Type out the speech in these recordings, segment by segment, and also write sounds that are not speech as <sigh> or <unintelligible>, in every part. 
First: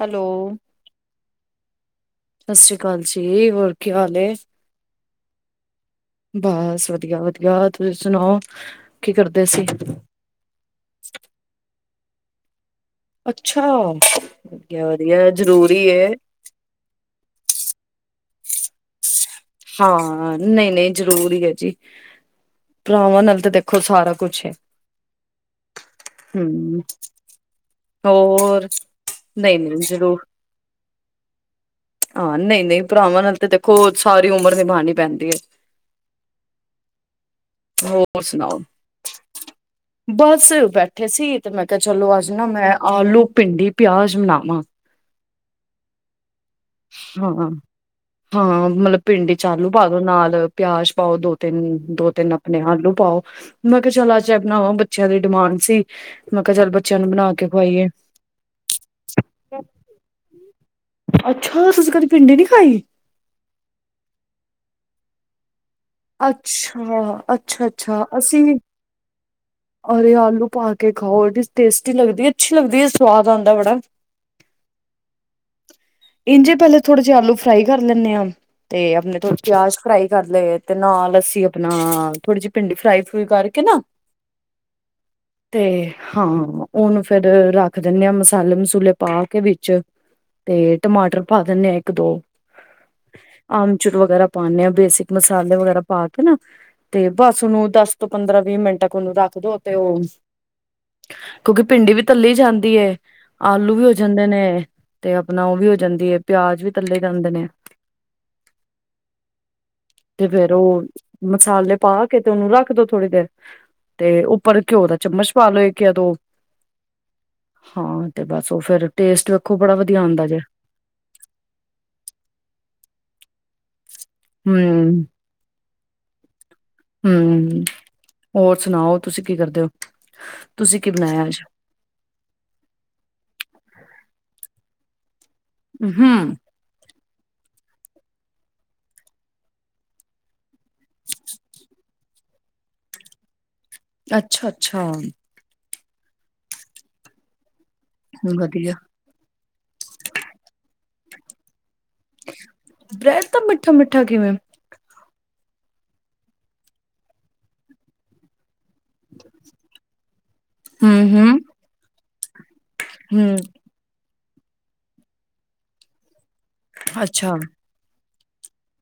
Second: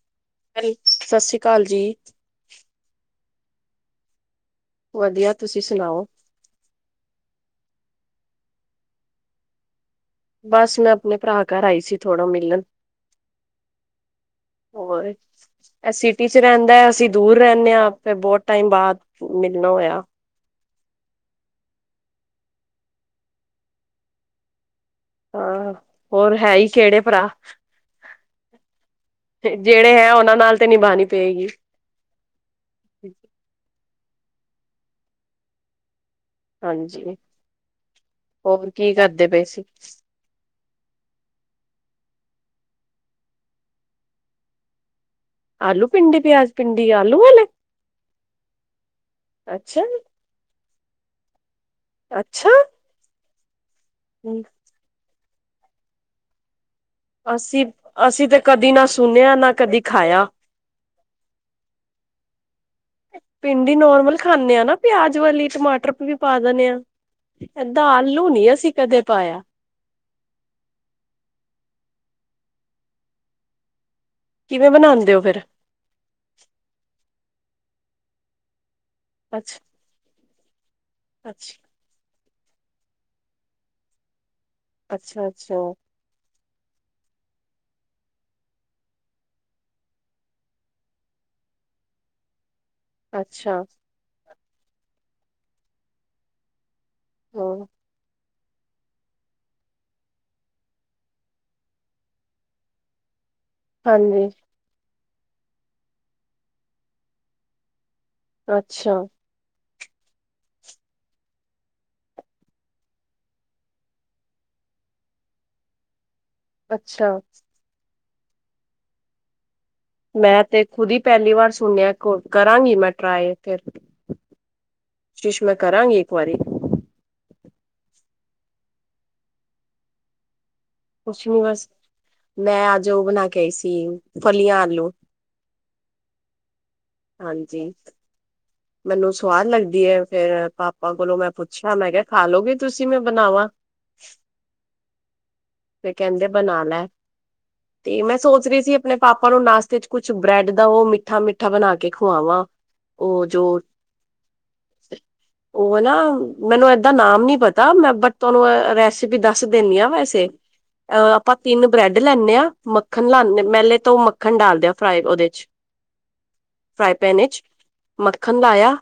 Hello ਹੈਲ ਸਤਿ ਸ੍ਰੀ ਅਕਾਲ ਜੀ। ਸਤਿ ਸ਼੍ਰੀ ਅਕਾਲ ਜੀ, ਹੋਰ ਕੀ ਹਾਲ ਏ? ਵਧੀਆ, ਤੁਸੀਂ ਸੁਣਾਓ। ਬਸ ਵਧੀਆ -ਵਧੀਆ ਤੁਸੀਂ ਸੁਣਾਓ ਕੀ ਕਰਦੇ ਸੀ? ਬਸ ਮੈਂ ਆਪਣੇ ਭਰਾ ਘਰ ਆਈ ਸੀ ਥੋੜਾ ਮਿਲਣ। ਅੱਛਾ ਵਧੀਆ- ਹੋਰ ਵਧੀਆ ਜ਼ਰੂਰੀ ਇਹ ਏੇ ਸਿਟੀ ਰਹਿੰਦਾ ਹੈ, ਅਸੀਂ ਦੂਰ ਰਹਿੰਦੇ ਹਾਂ, ਫੇਰ ਬਹੁਤ ਟਾਈਮ ਬਾਅਦ ਮਿਲਣਾ ਹੋਇਆ। ਹਾਂ ਨਹੀਂ -ਨਹੀਂ ਜ਼ਰੂਰੀ ਹੈ ਜੀ ਭਰਾਵਾਂ ਨਾਲ ਤਾਂ ਦੇਖੋ ਸਾਰਾ ਕੁਛ ਹੈ। ਹਾਂ ਹੋਰ ਹੈ ਈ ਹਮ ਕਿਹੜੇ ਭਰਾ। ਹੋਰ ਤੇ ਨਹੀਂ ਨਹੀਂ ਜਿਹੜੇ ਹੈ, ਜ਼ਰੂਰ ਉਹਨਾਂ ਨਾਲ ਤੇ ਨਿਭਾਣੀ ਪਏਗੀ। ਹਾਂ ਨਹੀਂ -ਨਹੀਂ ਭਰਾਵਾਂ ਨਾਲ ਤੇ ਦੇਖੋ, ਸਾਰੀ ਉਮਰ ਨਿਭਾਉਣੀ ਪੈਂਦੀ ਏ ਹਾਂਜੀ, ਹੋਰ ਸੁਣਾਓ ਹੋਰ ਕੀ ਕਰਦੇ ਪਏ ਸੀ ਤੁਸੀ? ਬਸ ਬੈਠੇ ਸੀ, ਤੇ ਮੈਂ ਕਿਹਾ ਚਲੋ ਅੱਜ ਨਾ ਮੈਂ ਆਲੂ, ਭਿੰਡੀ, ਪਿਆਜ ਬਨਾਵਾਂ। ਆਲੂ, ਭਿੰਡੀ, ਪਿਆਜ? ਪਿੰਡੀ, ਆਲੂ ਹਾਂ ਵਾਲੇ, -ਹਾਂ ਮਤਲਬ ਭਿੰਡੀ ਚ ਆਲੂ ਅੱਛਾ, ਪਾਦੋ ਨਾਲ। ਪਿਆਜ ਪਾਓ ਦੋ ਤਿੰਨ ਦੋ ਤਿੰਨ ਅੱਛਾ ਆਪਣੇ ਆਲੂ ਪਾਓ ਮੈਂ ਕਿਹਾ ਚਲ ਅੱਜ ਇਹ ਬਣਾਵਾਂ ਬੱਚਿਆਂ ਦੀ ਡਿਮਾਂਡ ਸੀ ਮੈਂ ਕਿਹਾ ਚਲ ਬ ਅਸੀਂ ਅਸੀਂ ਤੇ ਕਦੀ ਨਾ ਸੁਣਿਆ ਨਾ ਕਦੀ ਖਾਇਆ- ਹੋ ਤੁਸੀਂ ਕਦੀ ਭਿੰਡੀ ਨੀ ਖਾਈ? ਭਿੰਡੀ ਨੋਰਮਲ ਖਾਂਦੇ ਆ ਨਾ, ਪਿਆਜ ਵਾਲੀ ਟਮਾਟਰ ਵੀ ਪਾ ਦੇਨੇ ਆ ਅੱਛਾ ਅੱਛਾ ਏਂਂਦਾ ਅੱਛਾ ਆਲੂ ਨੀ ਅਸੀਂ ਕਦੇ ਪਾਇਆ। ਅਰੇ ਆਲੂ ਪਾ ਕੇ ਖਾਓ, ਟੇਸਟੀ ਲਗਦੀ ਏ ਅੱਛੀ ਲੱਗਦੀ ਏ ਸਵਾਦ ਆਉਂਦਾ ਬੜਾ। ਕਿਵੇਂ ਬਣਾਉਂਦੇ ਹੋ ਫਿਰ? ਇੰਝੇ ਪਹਿਲੇ ਥੋੜੇ ਜਿਹੇ ਆਲੂ ਫਰਾਈ ਕਰ ਲੈਨੇ ਆਂ ਤੇ ਆਪਣੇ ਥੋੜੇ ਅੱਛਾ ਪਿਆਜ ਫਰਾਈ ਕਰ ਲਏ। ਤੇ ਨਾਲ ਅੱਸੀਂ ਅੱਛਾ ਆਪਣਾ ਥੋੜ੍ਹੀ ਜਿਹੀ ਭਿੰਡੀ ਫਰਾਈ ਫਰੂਈ ਕਰਕੇ ਨਾ ਅੱਛਾ -ਅੱਛਾ! ਤੇ ਹਾਂ, ਉਹਨੂ ਫੇਰ ਰੱਖ ਦਿੰਨੇ ਆਂ, ਮਸਾਲੇ ਮਸੂਲੇ ਪਾ ਕੇ ਵਿੱਚ ਤੇ ਟਮਾਟਰ ਪਾ ਦਿੰਨੇ ਆਂ ਇੱਕ ਦੋ, ਅੱਛਾ ਅਮ੍ਹਚੂਰ ਵਗੈਰਾ ਪਾਉਂਦੇ ਆ, ਬੇਸਿਕ ਮਸਾਲੇ ਵਗੈਰਾ ਪਾ ਕੇ ਨਾ ਤੇ, ਬਸ ਹਮ ਉਹਨੂੰ ਦਸ ਤੋਂ ਪੰਦਰਾਂ ਵੀਹ ਮਿੰਟ ਤੱਕ ਉਹਨੂੰ ਰੱਖ ਤੇ ਉਹ, ਕਿਉਂਕਿ ਭਿੰਡੀ ਵੀ ਤੱਲੀ ਜਾਂਦੀਏ ਆਲੂ ਵੀ ਹੋ ਹਾਂਜੀ ਜਾਂਦੇ ਨੇ, ਤੇ ਆਪਣਾ ਉਹ ਵੀ ਹੋ ਜਾਂਦੀ ਹੈ, ਪਿਆਜ ਵੀ ਤਲੇ ਜਾਂਦੇ ਨੇ ਅੱਛਾ। ਤੇ ਫੇਰ ਉਹ ਮਸਾਲੇ ਪਾ ਕੇ, ਤੇ ਉਹਨੂੰ ਰੱਖ ਦੋ ਥੋੜੀ ਦੇਰ ਤੇ ਉੱਪਰ ਘਿਓ ਦਾ ਚਮਚ ਪਾ ਲਓ, ਇਕ ਯਾ ਦੋ। ਅੱਛਾ। ਹਾਂ, ਤੇ ਬਸ ਉਹ ਫੇਰ ਟੇਸਟ ਵੇਖੋ ਬੜਾ ਵਧੀਆ ਆਉਂਦਾ ਜੇ ਮੈਂ ਤੇ ਖੁਦ ਹੀ ਪਹਿਲੀ ਵਾਰ ਸੁਣਿਆ, ਕਰਾਂਗੀ ਮੈਂ ਟਰਾਈ ਫਿਰ ਹੂ ਕੋਸ਼ਿਸ਼ ਮੈਂ ਕਰਾਂਗੀ ਇੱਕ ਵਾਰੀ ਹੂ, ਹੋਰ ਸੁਣਾਓ ਤੁਸੀਂ ਕੀ ਕਰਦੇ ਹੋ? ਤੁਸੀਂ ਕੀ ਬਣਾਇਆ ਕੁਛ ਅੱਜ ਨੀ ਬਸ, ਮੈਂ ਅੱਜ ਉਹ ਬਣਾ ਕੇ ਆਈ ਸੀ, ਫਲੀਆਂ ਆਲੂ। ਊ ਹੂ ਹਾਂਜੀ। ਮੈਨੂੰ ਸਵਾਦ ਲੱਗਦੀ ਐ, ਫੇਰ ਪਾਪਾ ਕੋਲੋਂ ਮੈਂ ਪੁੱਛਿਆ, ਮੈਂ ਖਿਆ ਖਾਲੋਗੇ ਤੁਸੀਂ, ਮੈਂ ਬਣਾਵਾਂ। ਅੱਛਾ ਅੱਛਾ। ਤੇ ਕਹਿੰਦੇ ਬਣਾ ਲੈ, ਤੇ ਮੈਂ ਸੋਚ ਰਹੀ ਵਧੀਆ ਸੀ ਆਪਣੇ ਪਾਪਾ ਨੂੰ ਨਾਸਤੇ ਚ ਕੁਛ ਬ੍ਰੈਡ ਦਾ ਉਹ ਮਿੱਠਾ ਮਿੱਠਾ ਬਣਾ ਕੇ ਖੁਵਾਵਾਂ, ਬ੍ਰੈਡ ਉਹ ਮਿੱਠਾ ਜੋ ਮਿੱਠਾ ਕਿਵੇਂ? ਉਹ ਅਨਾ ਮੈਨੂੰ ਏਦਾਂ ਨਾਮ ਨੀ ਪਤਾ, ਮੈਂ ਬਟ ਤੁਹਾਨੂੰ ਐ ਰੇਸੀਪੀ ਪੀ ਦੱਸ ਦੇਨੀ ਆ ਵੈਸੇ। ਆ ਹਮ ਆਪਾਂ ਹਮ ਤਿੰਨ ਬਰੈਡ ਲੈਨੇਂ ਆ, ਮੱਖਣ ਲਾਨੇ ਹਮ ਮਹਿਲੇ ਤੋਂ ਮੱਖਣ ਡਾਲ ਦਿਆ ਔ ਦੇ ਚ ਫਰਾਈ ਪੈਨ ਅੱਛਾ ਚ, ਮੱਖਣ ਲਾਇਆ।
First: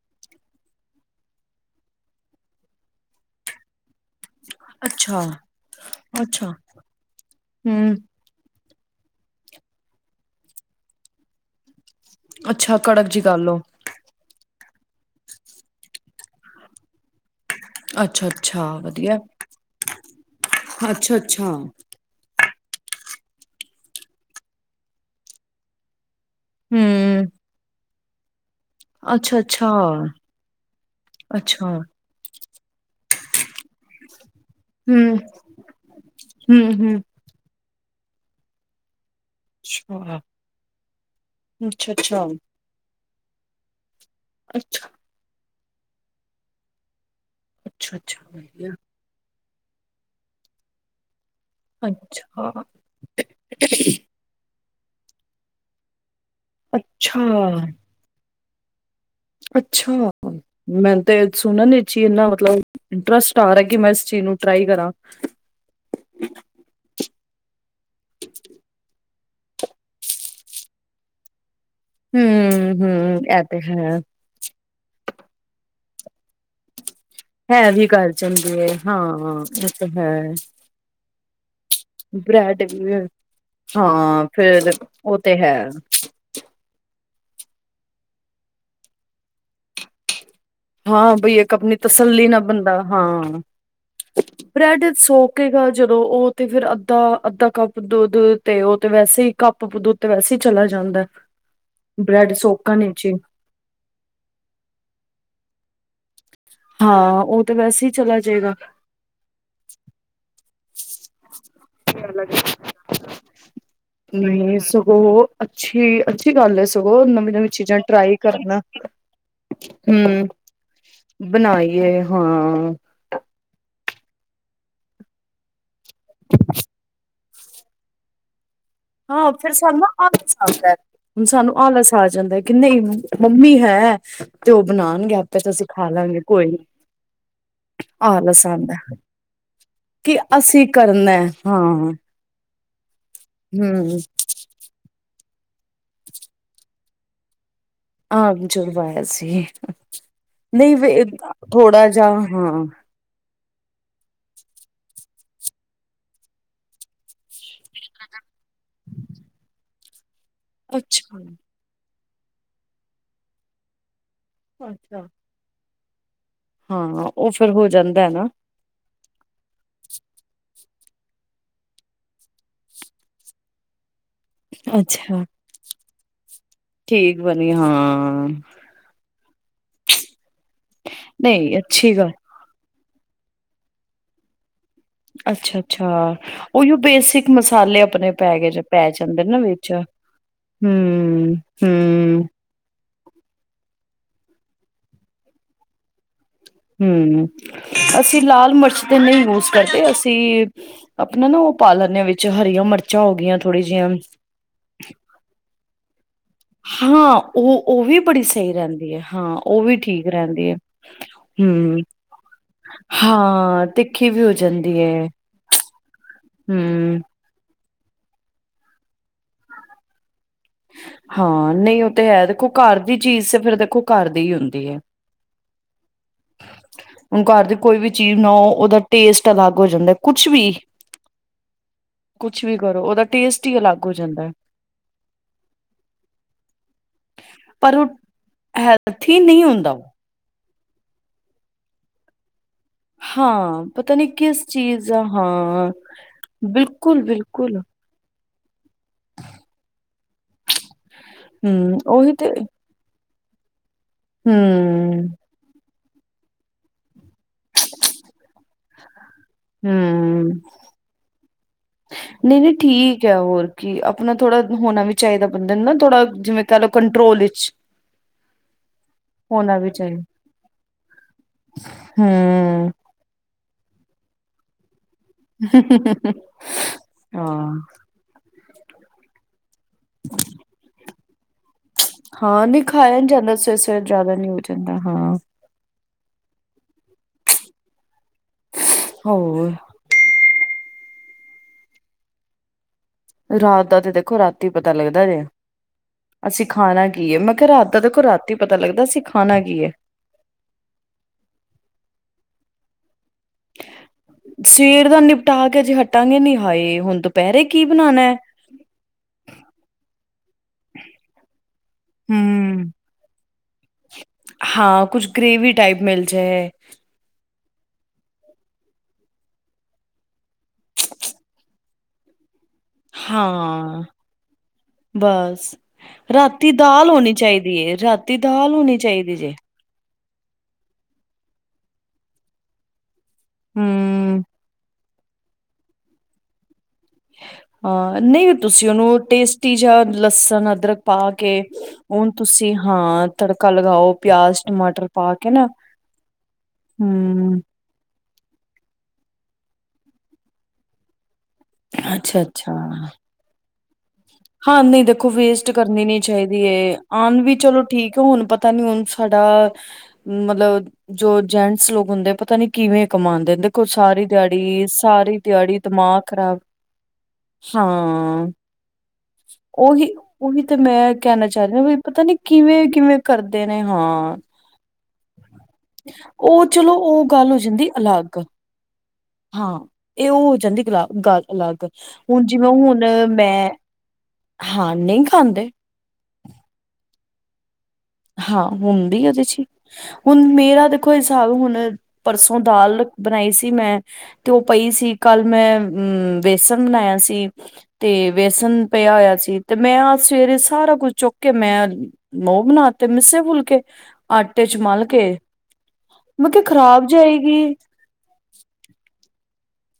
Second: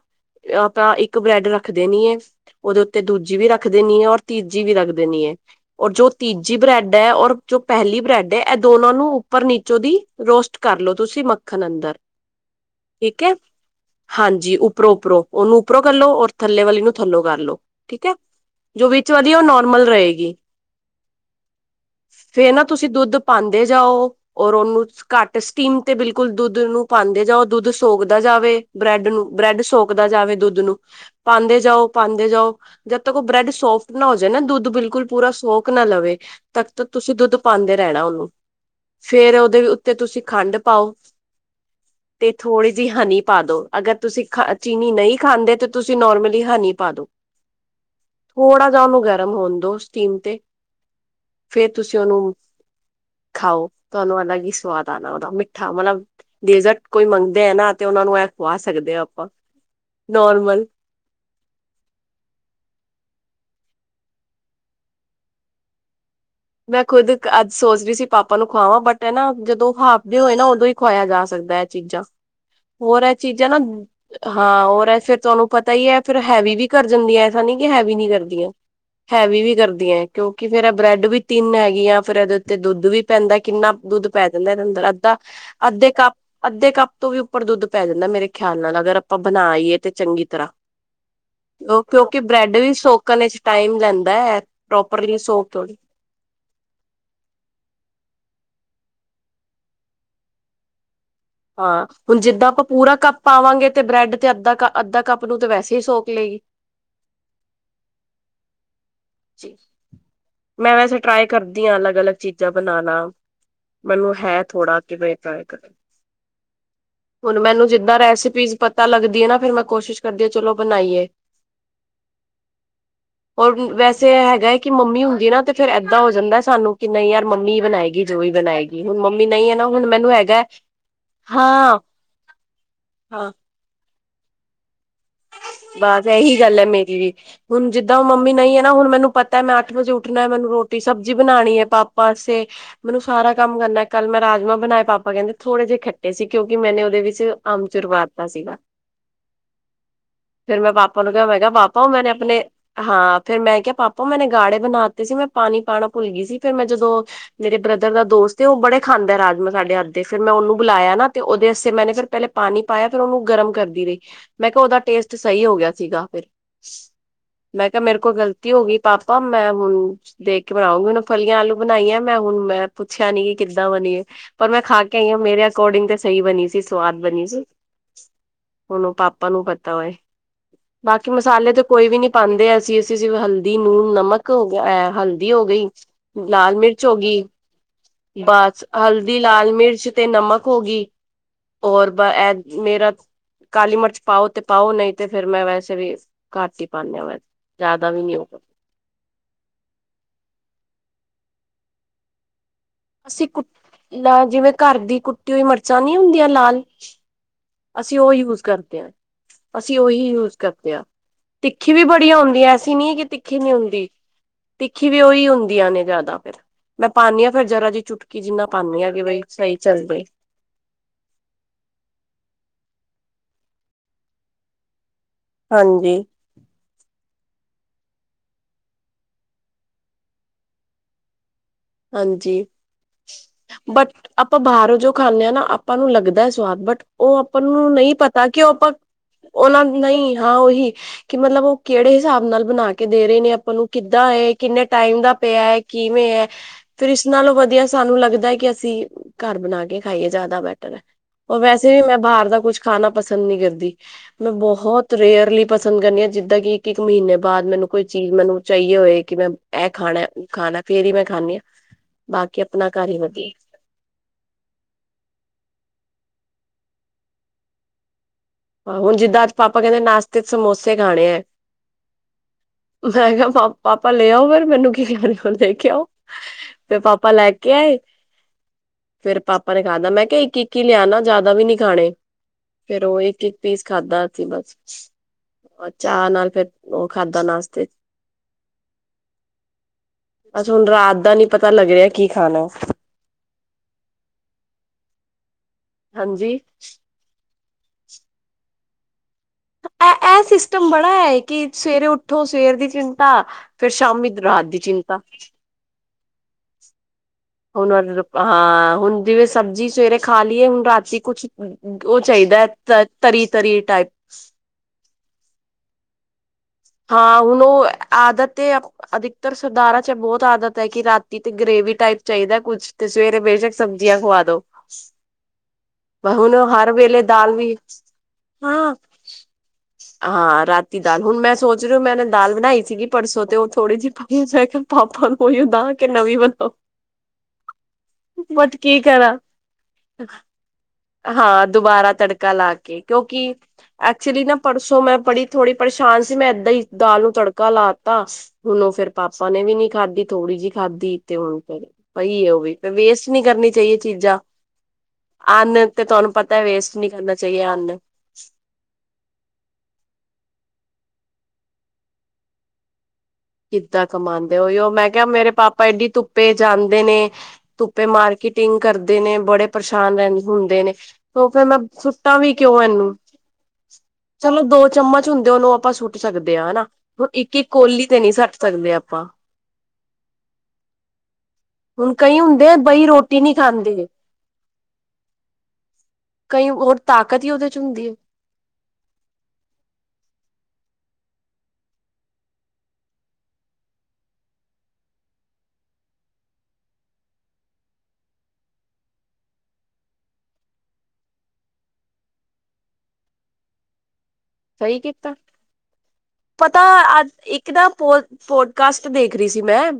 ਆਪਾਂ ਇੱਕ ਬ੍ਰੈਡ ਰੱਖ ਦੇਨੀ ਆ, ਉਹਦੇ ਉੱਤੇ ਦੂਜੀ ਵੀ ਰੱਖਦੇ ਦੇਨੀ ਆ ਔਰ ਤੀਜੀ ਵੀ ਰੱਖ ਅੱਛਾ ਦੇਣੀ ਐ, ਔਰ ਜੋ ਅੱਛਾ ਤੀਜੀ ਬ੍ਰੈਡ ਐ, ਔਰ ਜੋ ਹਮ ਪਹਿਲੀ ਬ੍ਰੈਡ ਐ ਇਹ ਦੋਨੋ ਨੂੰ ਉੱਪਰ ਨੀਚੋਂ ਦੀ ਰੋਸਟ ਕਰਲੋ ਤੁਸੀਂ ਮੱਖਣ ਅੰਦਰ‌। ਅੱਛਾ, ਕੜਕ ਜੀ ਕਰ ਲੋ। ਹਾਂਜੀ ਉੱਪਰੋਂ ਉੱਪਰੋਂ, ਉਹਨੂੰ ਉੱਪਰੋਂ ਕਰ ਲੋ, ਔਰ ਥੱਲੇ ਵਾਲੀ ਨੂੰ ਥੱਲੋਂ ਕਰ ਲੋ। ਠੀਕ ਐ, ਅੱਛਾ ਅੱਛਾ ਜੋ ਵਿੱਚ ਵਧੀਆ ਵਾਲੀ ਐ, ਉਹ ਨੋਰਮਲ ਰਹੇਗੀ। ਅੱਛਾ ਅੱਛਾ ਫੇਰ ਨਾ ਤੁਸੀਂ ਦੁੱਧ ਪਾਉਂਦੇ ਜਾਓ, ਔਰ ਉਹਨੂੰ ਘੱਟ ਸਟੀਮ ਤੇ ਬਿਲਕੁਲ ਦੁੱਧ ਨੂੰ ਪਾਉਂਦੇ ਹਮ ਜਾਓ, ਦੁੱਧ ਸੋਗਦਾ ਜਾਵੇ। ਬ੍ਰੈਡ ਨੂੰ ਅੱਛਾ ਬ੍ਰੈਡ ਅੱਛਾ ਸੋਕਦਾ ਜਾਵੇ ਦੁੱਧ ਨੂੰ, ਪਾਉਂਦੇ ਅੱਛਾ ਜਾਓ ਪਾਉਂਦੇ ਜਾਓ, ਜਦ ਤੱਕ ਉਹ ਬ੍ਰੈਡ ਸੋਫਟ ਨਾ ਹੋ ਜਾਵੇ ਨਾ ਦੁੱਧ ਬਿਲਕੁਲ ਹਮ ਪੂਰਾ ਸੋਕ ਨਾ ਲਵੇ, ਹਮ ਤਖ ਹਮ ਤੁਸੀਂ ਦੁੱਧ ਪਾਦੇ ਰਹਿਣਾ ਉਹਨੂੰ। ਫੇਰ ਉਹਦੇ ਉੱਤੇ ਅੱਛਾ ਤੁਸੀਂ ਖੰਡ ਪਾਓ, ਅੱਛਾ ਅੱਛਾ ਤੇ ਥੋੜ੍ਹੀ ਜੀ ਹਨੀ ਪਾ ਦੋ, ਅਗਰ ਤੁਸੀਂ ਅੱਛਾ ਚੀਨੀ ਨਈ ਖਾਂਦੇ ਤਾਂ ਤੁਸੀਂ ਨੋਰਮਲੀ ਹਨੀ ਪਾ ਦੋ। ਅੱਛਾ ਅੱਛਾ ਥੋੜਾ ਵਧੀਆ ਜਾ ਉਹਨੂੰ ਗਰਮ ਹੋਣ ਦੋ ਸਟੀਮ ਤੇ। ਫੇਰ ਤੁਸੀਂ ਉਹਨੂੰ ਅੱਛਾ ਖਾਓ, ਤੁਹਾਨੂੰ ਅਲਗ ਹੀ ਸਵਾਦ <unintelligible> <unintelligible> ਮਿੱਠਾ ਮਤਲਬ ਡੇਜ਼ਰਟ ਕੋਈ ਮੰਗਦੇ ਐ ਅੱਛਾ ਨਾ ਤੇ, ਉਨਾ ਨੂੰ ਐ ਖਵਾ ਸਕਦੇ ਆ ਅੱਛਾ। ਮੈਂ ਤੇ ਸੁਣਨ ਈ ਚੀ ਇਨਾ ਮਤਲਬ ਇੰਟਰਸਟ ਆ ਰਾ, ਕਿ ਮੈਂ ਇਸ ਚੀਜ਼ ਨੂੰ ਟਰਾਈ ਕਰਾਂ। ਮੈਂ ਖੁਦ ਅੱਜ ਸੋਚ ਰੀ ਸੀ, ਪਾਪਾ ਨੂੰ ਖੁਵਾਵਾਂ ਬਟ ਐਨਾ, ਜਦੋਂ ਹਾਫ ਡੇ ਹੋਏ ਨਾ ਉਦੋਂ ਹੀ ਖੁਆਇਆ ਜਾ ਸਕਦਾ ਐ। ਚੀਜ਼ਾਂ, ਹੂੰ-ਹੂੰ ਹੋਰ ਐ ਇਹ ਚੀਜ਼ਾਂ ਨਾ ਤੇ ਹੈ, ਹਾਂ, ਹੋਰ ਐ ਫਿਰ ਤੁਹਾਨੂੰ ਪਤਾ ਈ ਐ, ਫੇਰ ਹੈਵੀ ਵੀ ਕਰ ਜਾਂਦੀਆਂ, ਐਸਾ ਨੀ ਕਿ ਹੈ ਵੀ ਹੈਵੀ ਨੀ ਗੱਲ ਕਰਦੀਆਂ, ਚੰਗੀ ਏ ਹੈਵੀ ਹਾਂ। ਵੀ ਇਹ ਤੇ ਕਰਦੀਆਂ ਹੈ। ਕਿਉਂਕਿ ਫੇਰ ਐ ਬ੍ਰੈਡ ਵੀ ਹੈਗੀਆਂ ਫੇਰ ਇਦੇ ਉੱਤੇ ਦੁੱਧ ਵੀ ਪੈਂਦਾ, ਕਿੰਨਾ ਦੁੱਧ ਹਾਂ ਪੈ ਜਾਂਦਾ ਇਦੇ ਫੇਰ ਅੰਦਰ ਅੱਧਾ, ਉਹ ਤੇ ਹੈ। ਅੱਧੇ ਕੱਪ ਅੱਧੇ ਕੱਪ ਤੋਂ ਵੀ ਉੱਪਰ ਦੁੱਧ ਪੈ ਜਾਂਦਾ, ਮੇਰੇ ਖਯਾਲ ਨਾਲ ਅਗਰ ਆਪਾਂ ਬਣਾਈਏ ਤੇ ਚੰਗੀ ਤਰ੍ਹਾਂ। ਹਾਂ, ਬਈ ਇੱਕ ਆਪਣੀ ਉਹ ਕਿਉਂਕਿ ਤਸੱਲੀ ਨਾਲ, ਬ੍ਰੈਡ ਬੰਦਾ ਵੀ ਸੋਕਣ ਵਿੱਚ ਹਾਂ, ਟਾਈਮ ਲੈਂਦਾ ਹੈ ਬ੍ਰੈਡ ਪ੍ਰੋਪਰਲੀ ਸੋਕ ਸੋਕੇਗਾ ਥੋੜੀ ਜ ਉਹ ਤੇ ਫੇਰ ਅੱਧਾ-ਅੱਧਾ ਕੱਪ ਦੁੱਧ ਤੇ ਉਹ ਤੇ ਵੈਸੇ ਹੀ ਕੱਪ ਦੁੱਧ ਤੇ ਵੈਸੇ ਹੀ ਚਲਾ ਜਾਂਦਾ। ਹਾਂ, ਹੁਨ ਬ੍ਰੈਡ ਜਿੱਦਾ ਆਪਾਂ ਸੋਕਣ ਪੂਰਾ ਵਿੱਚ ਹੀ ਕੱਪ ਪਾਵਾਂਗੇ ਤੇ ਬ੍ਰੈਡ ਤੇ ਅੱਧਾ ਕ ਅੱਧਾ ਕੱਪ ਦੁੱਧ ਤੇ ਵੈਸੇ ਈ ਸੋਕ ਲੇਗੀ। ਹਾਂ, ਉ ਤੇ ਵੈਸੇ ਈ ਚਲਾ ਜੇਗਾ। ਮੈਂ ਵੈਸੇ ਟਰਾਈ ਕਰਦੀ ਆ, ਅਲੱਗ-ਅਲੱਗ ਚੀਜ਼ਾਂ ਬਨਾਨਾ। ਮੈਨੂੰ ਹੈ ਨਹੀਂ ਥੋੜਾ ਕਿ ਬਈ ਸਗੋਂ ਟਰਾਏ ਕਰਾ, ਅੱਛੀ ਅੱਛੀ ਗੱਲ ਹੈ ਸਗੋਂ ਨਵੀਂ ਹੁਨ ਨਵੀਂ ਮੈਨੂੰ ਚੀਜ਼ਾਂ ਜ਼ਿੱਦਾ ਟਰਾਈ ਰੈਸਪੀਸ ਕਰਨਾ ਪ ਤਾ ਲੱਗਦੀ ਐ ਨਾ ਫੇਰ, ਮੈਂ ਕੋਸ਼ਿਸ਼ ਕਰਦੀ ਹਮ ਆ, ਚਲੋਂ ਬਨਾਈਏ। ਬਣਾਈਏ ਹਾਂ ਹੋਰ ਵੈਸੇ ਐ ਹੈਗਾ ਹੈ ਕਿ ਮੰਮੀ ਹੁੰਦੀ ਏ ਨਾ ਤੇ ਫੇਰ ਏਦਾਂ ਹੋ ਜਾਂਦਾ ਸਾਨੂੰ, ਕਿ ਨਈ ਯਾਰ ਮੰਮੀ ਬਨਾਏਗੀ ਜੋ ਵੀ ਬਨਾਏਗੀ। ਹਾਂ, ਫੇਰ ਸਾਨੂੰ ਨਾ ਆਲਸ ਆਂਦਾ। ਹੁਨ ਸਾਨੂੰ ਹਾਂ ਆਲਸ ਆ ਜਾਂਦਾ ਐ, ਕਿ ਨਈ ਹਾਂ ਮੰਮੀ ਹੈ ਤੇ ਔ ਬਨਾਣਗੇ ਆ ਬਸ ਐਹੀ ਗੱਲ ਐ ਮੇਰੀ ਵੀ, ਹੁਨ ਜਿੱਦਾਂ ਔ ਮੰਮੀ ਆਲਸ ਨਹੀਂ ਏ ਨਾ, ਆਉਂਦਾ ਹੁਨ ਮੈਨੂੰ ਪਤਾ ਮੈਂ ਅੱਠ ਵਜੇ ਉੱਠ ਕਿ ਨਾ ਮੈਨੂੰ ਅਸੀਂ ਰੋਟੀ ਕਰਨਾ ਸਬਜ਼ੀ ਬਣਾਨੀ ਐ, ਹਾਂ ਪਾਪਾ ਅਸੇ ਮੈਨੂੰ ਸਾਰਾ ਕੰਮ ਕਰਨਾ, ਹਮ ਕੱਲ ਮੈਂ ਰਾਜਮਾ ਬਨਾਏ, ਪਾਪਾ ਕੇਂਦੇਂ ਥੋੜੇ ਜੇ ਖੱਟੇ ਸੀ, ਕਿਉਂਕਿ ਮੈਨੇ ਉਦੇ ਵਿੱਚ ਆਮਚੂਰ <unintelligible> ਆਮਚੂਰ ਪਾਯਾ ਸੀ। ਫੇਰ ਮੈਂ ਨਹੀਂ ਪਾਪਾ ਵੇ ਨੂੰ ਕਿਆ, ਮੈਂ ਕਿਆ ਪਾਪਾ ਥੋੜਾ ਮੈਂ ਜਾ ਆਪਨੇ ਹਾਂ ਹਾਂ ਫੇਰ ਮੈਂ ਕਿਆ ਪਾਪਾ ਮੈਨੇ ਗਾੜੇ ਬਨਾਤੇ ਸੀ, ਮੈਂ ਪਾਣੀ ਪਾਣਾ ਭੁੱਲ ਗੀਸੀ ਫੇਰ ਮੈਂ ਜਦੋਂ ਮੇਰੇ ਬ੍ਰਦਰ ਦਾ ਦੋਸਤ ਏ ਔ ਬੜੇ ਖਾਂਦਾ, ਰਾਜਮਾ ਸਾਡੇ ਹੱਥ ਦੇ ਫੇਰ ਮੈਂ ਉਨੂੰ ਬੁਲਾਇਆ ਨਾ, ਅੱਛਾ ਤੇ ਉਦੇ ਅਸੇ ਮੈਨੇ ਫੇਰ ਪੇਲੇ ਪਾਣੀ ਪਾਇਆ ਫਿਰ ਉਨੂੰ ਗਰਮ ਕਰਦੀ ਰਈ, ਮੈਂ ਕਿਆ ਉਦਾ ਅੱਛਾ ਸਹੀ ਹੋ ਗਿਆ ਸੀਗਾ ਫਿਰ, ਹਾਂ ਉਹ ਫਿਰ ਹੋ ਮੈਂ ਕਿਆ ਮੇਰੇ ਜਾਂਦਾ ਕੋਲ ਨਾ ਗ਼ਲਤੀ ਹੋ ਗਈ ਪਾਪਾ ਮੈਂ ਹੁਨ ਦੇਖ ਕੇ ਬਨਾਉਂਗੀ, ਹੁਨ ਫਲੀਆਂ ਆਲੂ ਬਨਾਈਆਂ ਮੈਂ ਹੁਨ ਮੈਂ ਪੁੱਛਿਆ ਨੀ ਕਿੱਦਾ ਬਨੀਆ ਔਰ ਮੈਂ ਖਾ ਕੇ ਆਈ ਆ, ਅੱਛਾ ਮੇਰੇ ਅਕੋਰਡਿੰਗ ਤੇ ਸਹੀ ਬਣੀ ਸੀ। ਠੀਕ ਬਨੀ, ਹਾਂ। ਹੁਨ ਪਾਪਾ ਨੂੰ ਪਤਾ ਔਏ, ਬਾਕੀ ਮਸਾਲੇ ਨਹੀਂ ਤੇ ਕੋਈ ਅੱਛੀ ਵੀ ਗੱਲ ਨੀ ਪਾਂਦੇ ਅਸੀਂ। ਤੇ ਜਿਵੇ ਹਲਦੀ, ਨੂਨ, ਨਮਕ, ਹੋ ਗਿਆ ਐ ਹਲਦੀ ਹੋ ਗਈ, ਅੱਛਾ-ਅੱਛਾ, ਲਾਲ ਉਹੀਓ ਮਿਰਚ ਹੋਗੀ, ਬੇਸਿਕ ਮਸਾਲੇ ਆਪਣੇ ਪੈ ਗਏ ਬਸ ਪੈ ਹਲਦੀ, ਜਾਂਦੇ ਨਾ ਲਾਲ ਵਿੱਚ ਮਿਰਚ ਤੇ ਨਮਕ ਹੋਗੀ, ਹੂੰ, ਹੋਰ ਬ ਹੂੰ, ਐ ਮੇਰਾ, ਕਾਲੀ ਮਿਰਚ ਪਾਓ ਤੇ ਪਾਓ, ਨਹੀਂ ਤੇ ਫੇਰ ਮੈਂ ਵੈਸੇ ਵੀ ਘੱਟ ਹੀ ਪਾਨੇ ਆ ਮੈਂ ਹਮ ਜ਼ਿਆਦਾ ਵੀ ਨੀ ਅਸੀਂ ਉਹ ਲਾਲ ਮਰਚ ਕੋਨੀ ਯੂਜ ਕਰਦੇ ਅਸੀਂ, ਆਪਨਾ ਨਾ ਔ ਪਾ ਲੈਂਨੇ ਆ ਵਿੱਚ ਹਰੀਆਂ ਮਰ ਅਸੀਂ ਕੁ, ਜਿਵੇਂ ਘਰ ਦੀ ਕੁੱਟੀ ਹੋਈ ਮਿਰਚਾਂ ਨੀ ਹੁੰਦੀਆਂ ਲਾਲ ਹਾਂ, ਔ-ਔ ਵੀ ਅਸੀਂ ਉਹ ਬੜੀ ਯੂਜ ਸਈ ਕਰਦੇ ਆ ਰੇਂਦੀ ਏ ਹਾਂ, ਉਹ ਵੀ ਅਸੀਂ ਠੀਕ ਉਹੀ ਯੂਜ ਰੇਂਦੀ ਏ। ਕਰਦੇ ਆ ਤਿੱਖੀ ਵੀ ਬੜੀਆਂ ਹੁੰਦੀ ਆਂ ਐਸੀ ਨਹੀਂ ਕਿ ਤਿੱਖੀ ਨੀ ਹੁੰਦੀ, ਤਿੱਖੀ ਵੀ ਹੋ ਜਾਂਦੀ ਤਿੱਖੀ ਵੀ ਹੈ ਔਈ ਹੁੰਦੀਆਂ ਨੇ ਜ਼ਿਆਦਾ ਫਿਰ। ਮੈਂ ਹੂੰ ਪਾਂਨੀ ਆ ਫੇ ਕਿਰ ਜਰਾ ਜੀ ਚੁਟਕੀ ਜਿੰਨਾ ਪਾਂਨੀ ਆ ਕਿ ਬਈ ਸਹੀ ਚੱਲ ਜੇ। ਹਾਂ, ਨਹੀਂ ਔ ਤੇ ਹੈ ਦੇਖੋ ਘਰ ਦੀ ਚੀਜ਼ ਤੇ ਫੇਰ ਦੇਖੋ ਘਰ ਦੀ ਹੀ ਹੁੰਦੀ ਏ। ਹਾਂਜੀ। ਹੁਨ ਘਰ ਦੀ ਕੋਈ ਵੀ ਚੀਜ਼ ਬਨਾਓ ਉਹਦਾ ਟੇਸਟ ਅਲੱਗ ਹੋ ਜਾਂਦਾ ਕੁਛ ਵੀ। <inaudible> ਕੁਛ ਹਾਂਜੀ, ਵੀ ਕਰੋ ਉਹਦਾ ਟੇਸਟ ਹੀ ਅਲੱਗ ਹੋ ਬਟ ਜਾਂਦਾ ਹੈ ਆਪਾਂ ਬਾਹਰੋਂ ਜੋ ਖਾਂਨੇ ਆ ਨਾ ਆਪਾਂ ਨੂੰ ਲੱਗਦਾ ਸਵਾਦ ਬਟ ਉਹ ਅਪਾਂ ਨੂੰ ਪਰ ਉਹ ਨਹੀਂ ਪਤਾ ਕਿ ਉਹ ਅਪਾਂ ਹੈਲਥੀ ਨਹੀਂ ਉਹਨਾਂ ਹੁੰਦਾ ਨ ਉਹ ਨਹੀਂ ਹਾਂ ਉਹੀ ਕਿ ਮਤਲਬ ਉਹ ਕਿਹੜੇ ਹਿਸਾਬ ਨਾਲ ਬਨਾ ਕੇ ਦੇ ਰਹੇ ਨੇ ਆਪਾਂ ਹਾਂ ਨੂੰ, ਪਤਾ ਨੀ ਕਿੱਦਾਂ ਹੈ ਕਿਸ ਕਿੰਨੇ ਚੀਜ਼ ਟਾਈਮ ਦਾ ਪਿਆ ਹਾਂ ਕਿਵੇ ਹੈ ਫਿਰ ਬਿਲਕੁਲ ਇਸ ਨਾਲੋਂ ਬਿਲਕੁਲ ਵਧੀਆ ਸਾਨੂੰ ਲੱਗਦਾ ਕਿ ਅਸੀਂ ਘਰ ਬਨਾ ਕੇ ਖਾਈਏ ਜਿਆਦਾ ਬੇਟ ਤਰ ਹੇ, ਉਹ ਵੈਸੇ ਹਮ ਵੀ ਮੈਂ ਉਹੀ ਬਾਹਰ ਤੇ ਦਾ ਕੁਛ ਖਾਨਾ ਪਸੰਦ ਨਹੀਂ ਕਰਦੀ ਮੈਂ ਬਹੁਤ ਹਮ ਰੇਅਰਲੀ ਪਸੰਦ ਕਰਨੀ ਆ, ਜਿੱਦਾਂ ਕਿ ਇੱਕ ਇੱਕ ਮਹੀਨੇ ਬਾਅਦ ਮੈਨੂੰ ਕੋਈ ਚੀਜ ਮੈਨੂੰ ਚਾਹੀਏ ਹੋਏ ਕਿ ਮੈਂ ਇਹ ਖਾਣਾ ਓਹ ਖਾਣਾ ਫੇਰ ਹੀ ਮੈਂ ਖਾਂਨੀ ਹਾ। ਨਹੀਂ-ਨਹੀਂ ਠੀਕ ਹੈ ਹੋਰ ਕਿ ਅਪਣਾ ਥੋੜਾ ਹੋਨਾ ਵੀ ਚਾਹੀਦਾ ਬੰਦੇ ਨੂੰ ਨਾ, ਥੋੜਾ ਜਿਵੇਂ ਕਿਹਲੋ ਕੰਟਰੋਲ ਇਚ ਹਾ ਹੁਣ ਜਿੱਦਾਂ ਅੱਜ ਪਾਪਾ ਕਹਿੰਦੇ ਚਾਹੀਦਾ ਨਾਸ਼ਤੇ ਚ ਸਮੋਸੇ ਖਾਣੇ ਹੈ। ਹਮ ਮੈਂ ਕਿਹਾ ਪਾ ਪਾਪਾ ਲੇ ਆਓ ਫੇਰ ਮੈਨੂੰ ਕੀ ਕਹ ਰਏ ਹੋ। ਲੈ ਕੇ ਆਓ ਫੇਰ ਪਾਪਾ ਲੈ ਹਾਂ ਕੇ ਆਏ। ਫੇਰ ਪਾਪਾ ਨੇ ਖਾਦਾ ਮੈਂ ਕਿਹਾ ਇੱਕ-ਇੱਕ ਹੀ ਲਿਆਣਾ ਜਿਆਦਾ ਵੀ ਨੀ ਖਾਣੇ ਹਾਂ ਨਹੀਂ ਫੇਰ ਉਹ ਖਾਇਆ ਨੀ ਇਕ ਇਕ ਜਾਂਦਾ ਸਵੇਰੇ ਪੀਸ ਸਵੇਰੇ ਖਾਦਾ ਜ਼ਿਆਦਾ ਅਸੀਂ ਨੀ ਹੋ ਬਸ ਜਾਂਦਾ ਹਾਂ ਔਰ ਚਾਹ ਨਾਲ ਫੇਰ ਉਹ ਖਾਦਾ ਨਾਸਤੇ ਚ। ਹੋਰ ਅੱਛਾ ਹੁਨ ਰਾਤ ਦਾ ਨੀ ਪਤਾ ਲੱਗ ਰਿਹਾ ਕੀ ਖਾਨਾ। ਰਾਤ ਦਾ ਤੇ ਦੇਖੋ ਰਾਤੀ ਪਤਾ ਲੱਗਦਾ ਜੈ ਹਾਂਜੀ ਅਸੀਂ ਖਾਣਾ ਕੀ ਏ, ਮੈਂ ਕਿਆ ਰਾਤ ਦਾ ਦੇਖੋ ਰਾਤੀ ਪਤਾ ਲੱਗਦਾ ਅਸੀ ਖਾਨਾ ਕੀ ਏ। ਇਹ ਇਹ ਸਿਸਟਮ ਬੜਾ ਹੈ ਕਿ ਸਵੇਰੇ ਉਠੋ ਸਵੇਰ ਦੀ ਚਿੰਤਾ ਫਿਰ ਸ਼ਾਮੀ ਰਾਤ ਦੀ ਸਵੇਰ ਦਾ ਚਿੰਤਾ। ਨਿਪਟਾ ਕੇ ਅਜੇ ਹਟਾਂਗੇ ਨੀ ਹਾਏ ਹੁਨ ਤ ਹਾ ਹੁਨ ਜਿਵੇਂ ਸਬਜ਼ੀ ਸਵੇਰੇ ਖਾ ਲਈ ਏ ਹੁਨ ਰਾਤੀ ਕੁਛ ਉਹ ਚਾਹੀਦਾ ਹਮ ਤ ਤਰੀ-ਤਰੀ ਟਾਈਪ। ਹਾਂ ਕੁਛ ਗ੍ਰੇਵੀ ਟਾਈਪ ਮਿਲ ਜਾਏ। ਹਾਂ ਹੁਣ ਉਹ ਆਦਤ ਤੇ ਅਪ ਅਧਿਕਤਰ ਸਰਦਾਰਾ ਚ ਬਹੁਤ ਆਦਤ ਹੈ ਕਿ ਰਾਤੀ ਤੇ ਗ੍ਰੇਵੀ ਟਾਈਪ ਚਾਹੀਦਾ ਕੁਛ। ਤੇ ਸਵੇਰੇ ਬੇਸ਼ੱਕ ਹਾਂ ਸਬਜ਼ੀਆਂ ਖਵਾ ਦੋ ਬਸ ਹੁਨ ਹਰ ਵੇਲੇ ਦਾਲ ਵੀ ਦੀ ਦਾਲ ਹਾਂ ਹੋਨੀ ਚਾਹੀਦੀ ਜੇ। ਹਾਂ ਰਾਤੀ ਦਾਲ ਹੁਨ ਮੈਂ ਸੋਚ ਰਹੀ ਹੋ ਮੈਂ ਹੁਨ ਦਾਲ ਬਨਾਈ ਸੀਗੀ। ਪਰਸੋ ਤੇ ਉਹ ਥੋੜ੍ਹੀ ਜਿਹੀ ਹਮ ਪਾਈ ਜਾ ਕੇ ਪਾਪਾ ਨੂੰ ੳਈੳ ਦਾਂ ਕਿ ਨਵੀਂ ਬੱਨਾ। ਹ <inaudible> <inaudible> ਹ ਨਹੀਂ ਤੁਸੀਂ ਉਹਨੂੰ ਟੇਸਟੀ ਜਿਹਾ ਲਸਨ ਅਦਰਕ ਪਾ ਕੇ ਹੁਨ ਤਰਕਾ ਲਾ ਕੇ ਕਿਉਂਕਿ ਐਕਚੁਲੀ ਨਾ ਪਿਆਜ ਪਰਸੋਂ ਟਮਾਟਰ ਮੈਂ ਪਾ ਪੜੀ ਕੇ ਨਾ ਥੋੜੀ ਪਰੇਸ਼ਾਨ ਸੀ। ਮੈਂ ਏਦਾਂ ਹੀ ਦਾਲ ਨੂੰ ਹਮ ਤੜਕਾ ਲਾ ਤਾ ਹੁਨ ਉਹ ਫੇਰ ਪਾਪਾ ਨੇ ਵੀ ਨੀ ਖਾਧੀ ਥੋੜੀ ਜਿ ਖਾਧੀ ਤੇ ਹੁਨ ਪਈ ਅੱਛਾ ਏ ਉਹ ਵੀ ਅੱਛਾ ਵੇਸਟ ਨੀ ਕਰਨੀ ਚਾਹੀੲ। ਹਾਂ ਨਹੀਂ ਦੇਖੋ ਵੇਸਟ ਕਰਨੀ ਨੀ ਤੁਹਾਨੂੰ ਪਤਾ ਚਾਹੀਦੀ ਹੈ ਵੇਸਟ ਨਹੀਂ ਕਰਨਾ ਆਨ ਵੀ ਚਾਹੀਏ ਚਲੋ ਅੰਨ ਠੀਕ ਕਿਉਂ ਹੁਨ ਪਤਾ ਨੀ ਹੁਨ ਸਾਡਾ ਮਤਲਬ ਜੋ ਜੈਂਟਸ ਲੋਕ ਹੁੰਦੇ ਪਤਾ ਨੀ ਕਿਵੇਂ ਕਮਾਂਦੇ। ਕਿੱਦਾਂ ਕਮਾਦੇ ਓਹੀੳ ਮੈਂ ਕਿਹਾ ਮੇਰੇ ਦਿਹਾੜੀ ਪਾਪਾ ਏਡੀ ਦਿਮਾਗ ਧੁੱਪੇ ਖ਼ਰਾਬ ਜਾਂਦੇ ਨੇ ਧੁੱਪੇ ਹਾਂ ਮਾਰਕੀਟਿੰਗ ਕਰਦੇ ਨੇ ਬੜੇ ਉਹੀ ਪਰੇਸ਼ਾਨ ਰਹਿੰ ਉਹੀ ਤੇ ਹੁੰਦੇ ਨੇ ਮੈਂ ਕਹਿਣਾ ਉਹ ਫੇਰ ਚਾਹ ਰਹੀ ਮੈਂ ਹਾਂ ਵੀ ਪਤਾ ਨੀ ਸੁੱਟਾਂ ਵੀ ਕਿਉਂ ਕਿਵੇਂ ਇਹਨੂੰ ਕਿਵੇਂ ਕਰਦੇ ਨੇ ਹਾਂ ਚਲੋ ਦੋ ਚਮਚ ਹੁੰਦੇ ਉਹਨੂੰ ਆਪਾਂ ਸੁੱਟ ਸਕਦੇ ਉਹ ਹਾਂ ਹਨਾ ਚਲੋ ਉਹ ਹੁਨ ਗੱਲ ਇੱਕ, ਹੋ ਇੱਕ ਜਾਂਦੀ ਕੋਲੀ ਤੇ ਨੀ ਅਲੱਗ ਸੱਟ ਸਕਦੇ ਅਪਾਂ। ਹਾਂ ਏਹ ਔਹ ਹੋ ਜਾਂਦੀ ਗਲਾ ਗੱਲ ਅਲੱਗ ਕਈ ਹੁਣ ਜਿਵੇਂ ਹੁੰਦੇ ਆ ਹੁਣ ਬਈ ਰੋਟੀ ਨਹੀਂ ਮੈਂ ਖਾਂਦੇ ਹਾਂ ਨਈ ਖਾਂਦੇ। ਕਈ ਹੋਰ ਤਾਕਤ ਈ ਔਦੇ ਚ ਹੁੰਦੀ ਏ। ਹਾਂ ਹੁੰਦੀ ਔਦੇ ਚੀ। ਹੁਣ ਮੇਰਾ ਦੇਖੋ ਹਿਸਾਬ ਹੁਣ ਪਰਸੋਂ ਦਾਲ ਬਣਾਈ ਸੀ ਮੈਂ ਤੇ ਔ ਪਈ ਸੀ ਕੱਲ ਮੈਂ ਹਮਮ ਵੇਸਣ ਬਣਾਇਆ ਸੀ ਤੇ ਵੇਸਨ ਪੇਯਾ ਹੋਯਾ ਸੀ ਤੇ ਮੈਂ ਅਜ ਸਵੇਰੇ ਸਾਰਾ ਕੁੱਛ ਚੁੱਕ ਕੇ ਮੈਂ ਮੈ ਔਹ ਬਨਾਤੇ ਮਿੱਸੇ ਫੁਲਕੇ ਹਹ ਆਟੇ ਚ ਸਹੀ ਮਲ ਕੇ ਕੀਤਾ। ਮੈ ਕਯਾ ਪਤਾ ਖ਼ਰਾਬ ਅੱਜ ਜਾਏਗੀ। ਇੱਕ ਨਾ ਪੋ ਪੋਡਕਾਸਟ ਦੇਖ ਰੀ ਸੀ ਮੈਂ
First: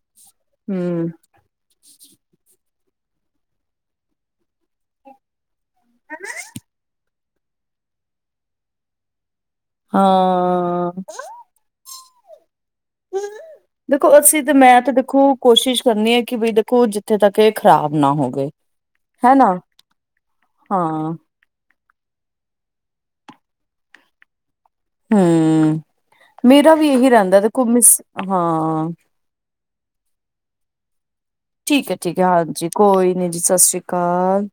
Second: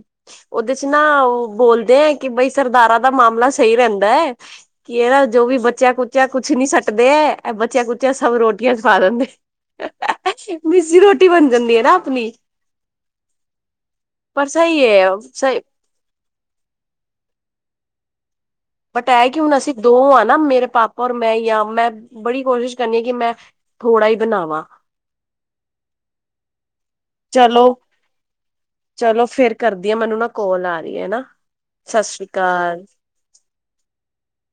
ਔਦੇ ਚ ਨਾ ਹਮ ਔਹ ਬੋਲਦੇ ਕਿ ਬਈ ਸਰਦਾਰਾਂ ਦਾ ਮਾਮਲਾ ਸਈ ਰੈਂਦਾ ਹੈ ਕਿ ਏਨਾ ਜੋ ਵੀ ਬੱਚ ਚੇਯਾ ਕੁਚਿਆ ਕੁਛ ਨੀ ਸੱਟਦੇ ਐ ਬੱਚਿਆਂ ਕੁੱਚਿਆਂ ਸਭ ਰੋਟੀਆਂ ਚ ਪਾ ਦਿੰਦੇ। <unintelligible> ਹਾਂ ਮਿੱਸੀ ਰੋਟੀ ਬਣ ਜਾਂਦੀ ਐ ਨਾ ਅਪਣੀ। ਦੇਖੋ ਅਸੀਂ ਤੇ ਮੈਂ ਤੇ ਹੈ ਦੇਖੋ ਸਹੀ ਕੋਸ਼ਿਸ਼ ਕਰਨੀ ਐ ਕਿ ਬੀ ਦੇਖੋ ਜਿੱਥੇ ਤੱਕ ਏਹ ਖਰਾਬ ਨਾ ਹੋਵੇ। ਬਟ ਏਹ ਕਿ ਹੈਨਾ ਹੁਣ ਅਸੀਂ ਦੋ ਆ ਨਾ ਮੇਰੇ ਪਾਪਾ ਹਾਂ ਔਰ ਮੈਂ ਈ ਆਂ ਮੈਂ ਬੜੀ ਕੋਸ਼ਿਸ਼ ਕਰਨੀ ਆ ਕਿ ਮੈਂ ਥੋੜਾ ਈ ਬਨਾਵਾਂ। ਹਮ, ਮੇਰਾ ਵੀ ਏਹੀ ਰੈਂਦਾ ਕਿ ਦੇਖੋ ਚਲੋ ਮਿਸ ਹਾਂ। ਚਲੋ ਫਿਰ ਕਰਦੀਆਂ ਮੈਨੂੰ ਨਾ ਕੋਲ ਆ ਰੀ ਐ ਨਾ। ਠੀਕ ਸਤਿ ਐ-ਠੀਕ ਐ ਸ੍ਰੀ ਹਾਂਜੀ ਅਕਾਲ ਕੋਈ ਨੀ ਜੀ ਸਸੀਕਾਲ।